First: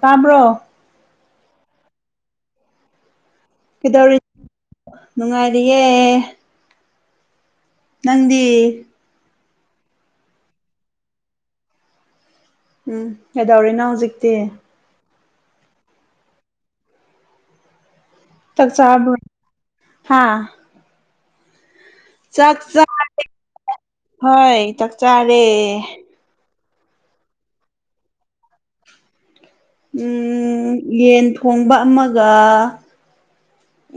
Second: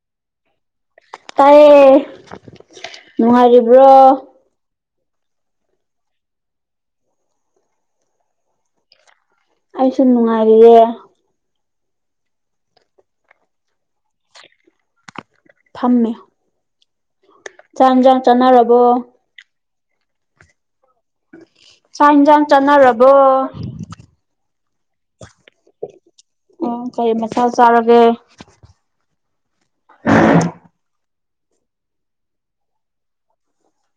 ꯇꯥꯕ꯭ꯔꯣ ꯇꯥꯏꯌꯦ ꯅꯨꯉꯥꯏꯔꯤꯕ ꯀꯩꯗꯧꯔꯤ ꯅꯨꯡꯉꯥꯏꯔꯤꯌꯦ ꯅꯪꯗꯤ ꯑꯩꯁꯨ ꯅꯨꯡꯉꯥꯏꯔꯤꯌꯦ ꯎꯝ ꯀꯩꯗꯧꯔꯤꯅꯣ ꯍꯧꯖꯤꯛꯇꯤ ꯐꯝꯃꯤ ꯆꯥꯛ ꯏꯟꯖꯥꯡ ꯆꯥꯅ ꯆꯥꯛ ꯆꯥꯕ꯭ꯔꯣ ꯍꯥꯥ [unintelligible] ꯆꯥꯛ ꯆꯥꯟꯅꯔꯕꯣ ꯆꯥꯔꯦ ꯍꯣꯏ ꯆꯥꯛ ꯆꯥꯔꯦ ꯎꯝ ꯀꯩ ꯃꯊꯦꯜ ꯆꯥꯔꯒꯦ ꯎꯝ ꯌꯦꯟ ꯊꯣꯡꯕ ꯑꯃꯒ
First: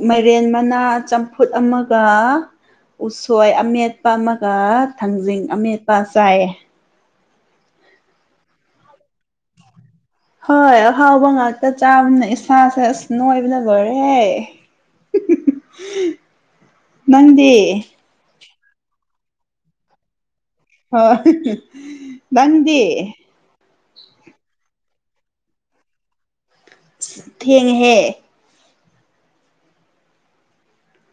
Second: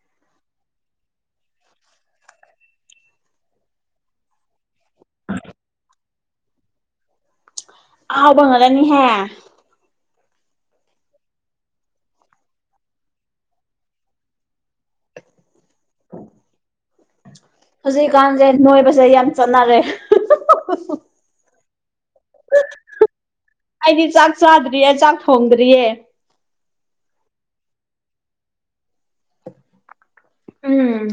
ꯃꯥꯏꯔꯦꯟ ꯃꯅꯥ ꯆꯝꯐꯨꯠ ꯑꯃꯒ ꯎꯁꯣꯏ ꯑꯃꯦꯠꯄ ꯑꯃꯒ ꯊꯥꯡꯖꯤꯡ ꯑꯃꯦꯠꯄ ꯆꯥꯏꯑꯦ ꯑꯍꯥꯎꯕ ꯉꯥꯛꯇꯅꯤ ꯍꯦ ꯍꯣꯏ ꯑꯍꯥꯎꯕ ꯉꯥꯛꯇ ꯆꯥꯕꯅꯤꯅ ꯏꯁꯥꯁꯦ ꯑꯁ ꯅꯣꯏꯕꯅ ꯂꯣꯏꯔꯦ [inaudible] [unintelligible] ꯅꯪꯗꯤ ꯀꯥꯟꯁꯦ ꯅꯣꯏꯕꯁꯦ ꯌꯥꯝ ꯆꯠꯅꯔꯦ ꯍꯣꯏ ꯅꯪꯗꯤ ꯑꯩꯗꯤ ꯆꯥꯛ ꯆꯥꯗ꯭ꯔꯤꯌꯦ ꯆꯥꯛ ꯊꯣꯡꯗ꯭ꯔꯤꯌꯦ ꯊꯦꯡꯉꯦꯍꯦ ꯎꯝ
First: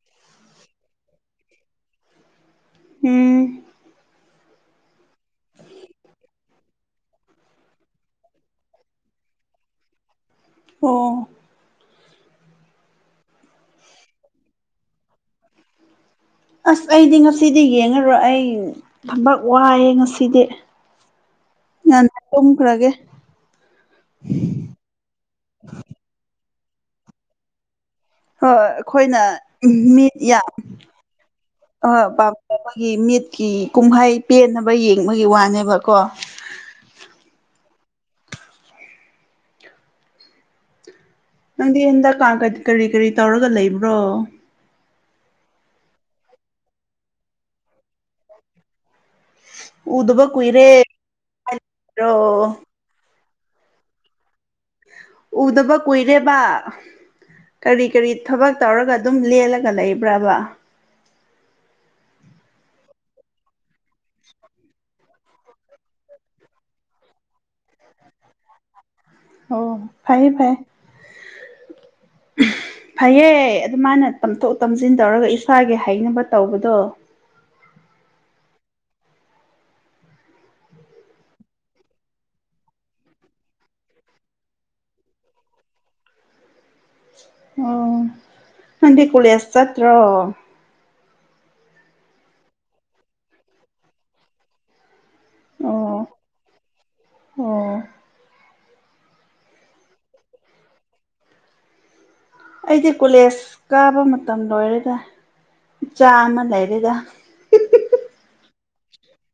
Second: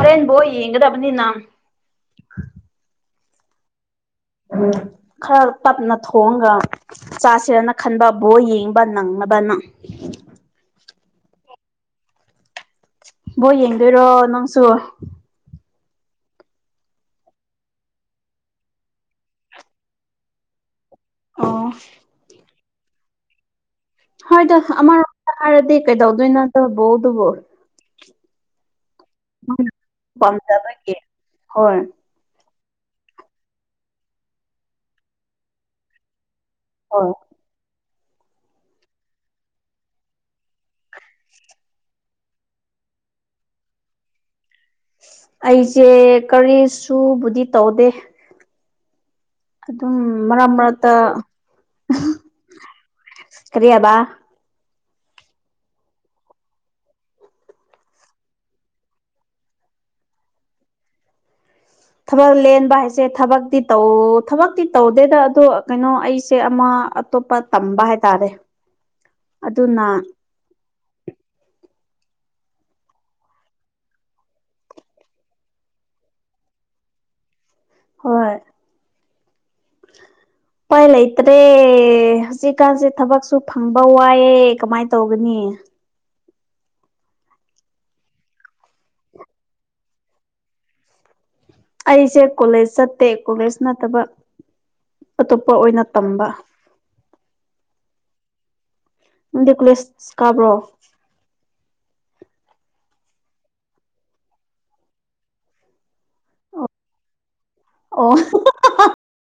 ꯍꯣꯔꯦꯟ ꯕꯣꯜ ꯌꯦꯡꯒꯗꯕꯅꯤꯅ ꯎꯝ ꯎꯝ ꯈꯔ ꯇꯞꯅ ꯊꯣꯡꯉꯒ ꯆꯥꯁꯤꯔꯅ ꯈꯟꯕ ꯕꯣꯜ ꯌꯦꯡꯕ ꯅꯪꯅꯕꯅ ꯑꯣ ꯕꯣꯜ ꯌꯦꯡꯗꯣꯏꯔꯣ ꯅꯪꯁꯨ ꯑꯁ ꯑꯩꯗꯤ ꯉꯁꯤꯗꯤ ꯌꯦꯡꯉꯔꯣꯏ ꯑꯩ ꯊꯕꯛ ꯋꯥꯏꯑꯦ ꯉꯁꯤꯗꯤ ꯑꯣ ꯉꯟꯅ ꯇꯨꯝ ꯈ꯭ꯔꯒꯦ ꯍꯣꯏꯗ ꯑꯃꯔꯣꯝꯗ ꯍꯥꯏꯔꯗꯤ ꯀꯩꯗꯧꯗꯣꯏ ꯅꯣ ꯑꯗꯨ ꯕꯣꯜꯗꯨꯕꯨ ꯍꯣꯏ ꯑꯩꯈꯣꯏꯅ ꯃꯤꯠ ꯌꯥꯝ [unintelligible] ꯄꯥꯝꯖꯕꯒꯤ ꯍꯣꯏ ꯑꯩꯈꯣꯏꯒꯤ ꯃꯤꯠꯀꯤ ꯀꯨꯝꯍꯩ ꯄꯦꯟꯅꯕ ꯌꯦꯡꯕꯒꯤ ꯋꯥꯅꯦꯕꯀꯣ ꯍꯣꯏ ꯅꯪꯗꯤ ꯍꯟꯗꯛꯥ ꯀꯔꯤ ꯀꯔꯤ ꯇꯧꯔꯒ ꯂꯩꯕ꯭ꯔꯣ ꯑꯩꯁꯦ ꯀꯔꯤꯁꯨꯕꯨꯗꯤ ꯇꯧꯗꯦ ꯑꯗꯨꯝ ꯎꯗꯕ ꯃꯔꯛ ꯃꯔꯛꯇ ꯀꯨꯏꯔꯦꯔꯣ ꯀꯔꯤ ꯍꯥꯏꯕ ꯎꯗꯕ ꯀꯨꯏꯔꯦꯕ ꯀꯔꯤ ꯀꯔꯤ ꯊꯕꯛ ꯇꯧꯔꯒ ꯑꯗꯨꯝ ꯂꯦꯜꯂꯒ ꯂꯩꯕ꯭ꯔꯕ ꯊꯕꯛ ꯂꯦꯟꯕ ꯍꯥꯏꯁꯦ ꯊꯕꯛꯇꯤ ꯇꯧ ꯊꯕꯛꯇꯤ ꯇꯧꯗꯦꯗ ꯑꯗꯣ ꯀꯩꯅꯣ ꯑꯩꯁꯦ ꯑꯃ ꯑꯇꯣꯞꯄ ꯇꯝꯕ ꯍꯥꯏꯇꯥꯔꯦ ꯑꯣ ꯑꯗꯨꯅ ꯐꯩ ꯐꯩ ꯐꯩꯌꯦ ꯑꯗꯨꯃꯥꯏꯅ ꯇꯝꯊꯣꯛ ꯇꯝꯁꯤꯟ ꯇꯧꯔꯒ ꯏꯁꯥꯒꯤ ꯍꯩꯅꯕ ꯇꯧꯕꯗꯣ ꯍꯣꯏ ꯎꯄꯥꯏ ꯂꯩꯇ꯭ꯔꯦ ꯍꯧꯖꯤꯛꯀꯥꯟꯁꯦ ꯊꯕꯛꯁꯨ ꯐꯪꯕ ꯋꯥꯏꯑꯦ ꯀꯃꯥꯏꯅ ꯇꯧꯒꯅꯤ ꯑꯣ ꯅꯪꯗꯤ ꯀꯣꯂꯦꯁ ꯆꯠꯇ꯭ꯔꯣ ꯑꯩꯁꯦ ꯀꯣꯂꯦꯖ ꯆꯠꯇꯦ ꯀꯣꯂꯦꯖ ꯅꯠꯇꯕ ꯑꯇꯣꯞꯄ ꯑꯣꯏꯅ ꯑꯣ ꯇꯝꯕ ꯑꯣ ꯗꯦꯀꯨꯂꯦꯁ ꯀꯥꯕ꯭ꯔꯣ ꯑꯩꯗꯤ ꯀꯣꯂꯦꯖ ꯀꯥꯕ ꯃꯇꯝ ꯂꯣꯏꯔꯦꯗ ꯏꯆꯥ ꯑꯃ ꯂꯩꯔꯦꯗ ꯑꯣ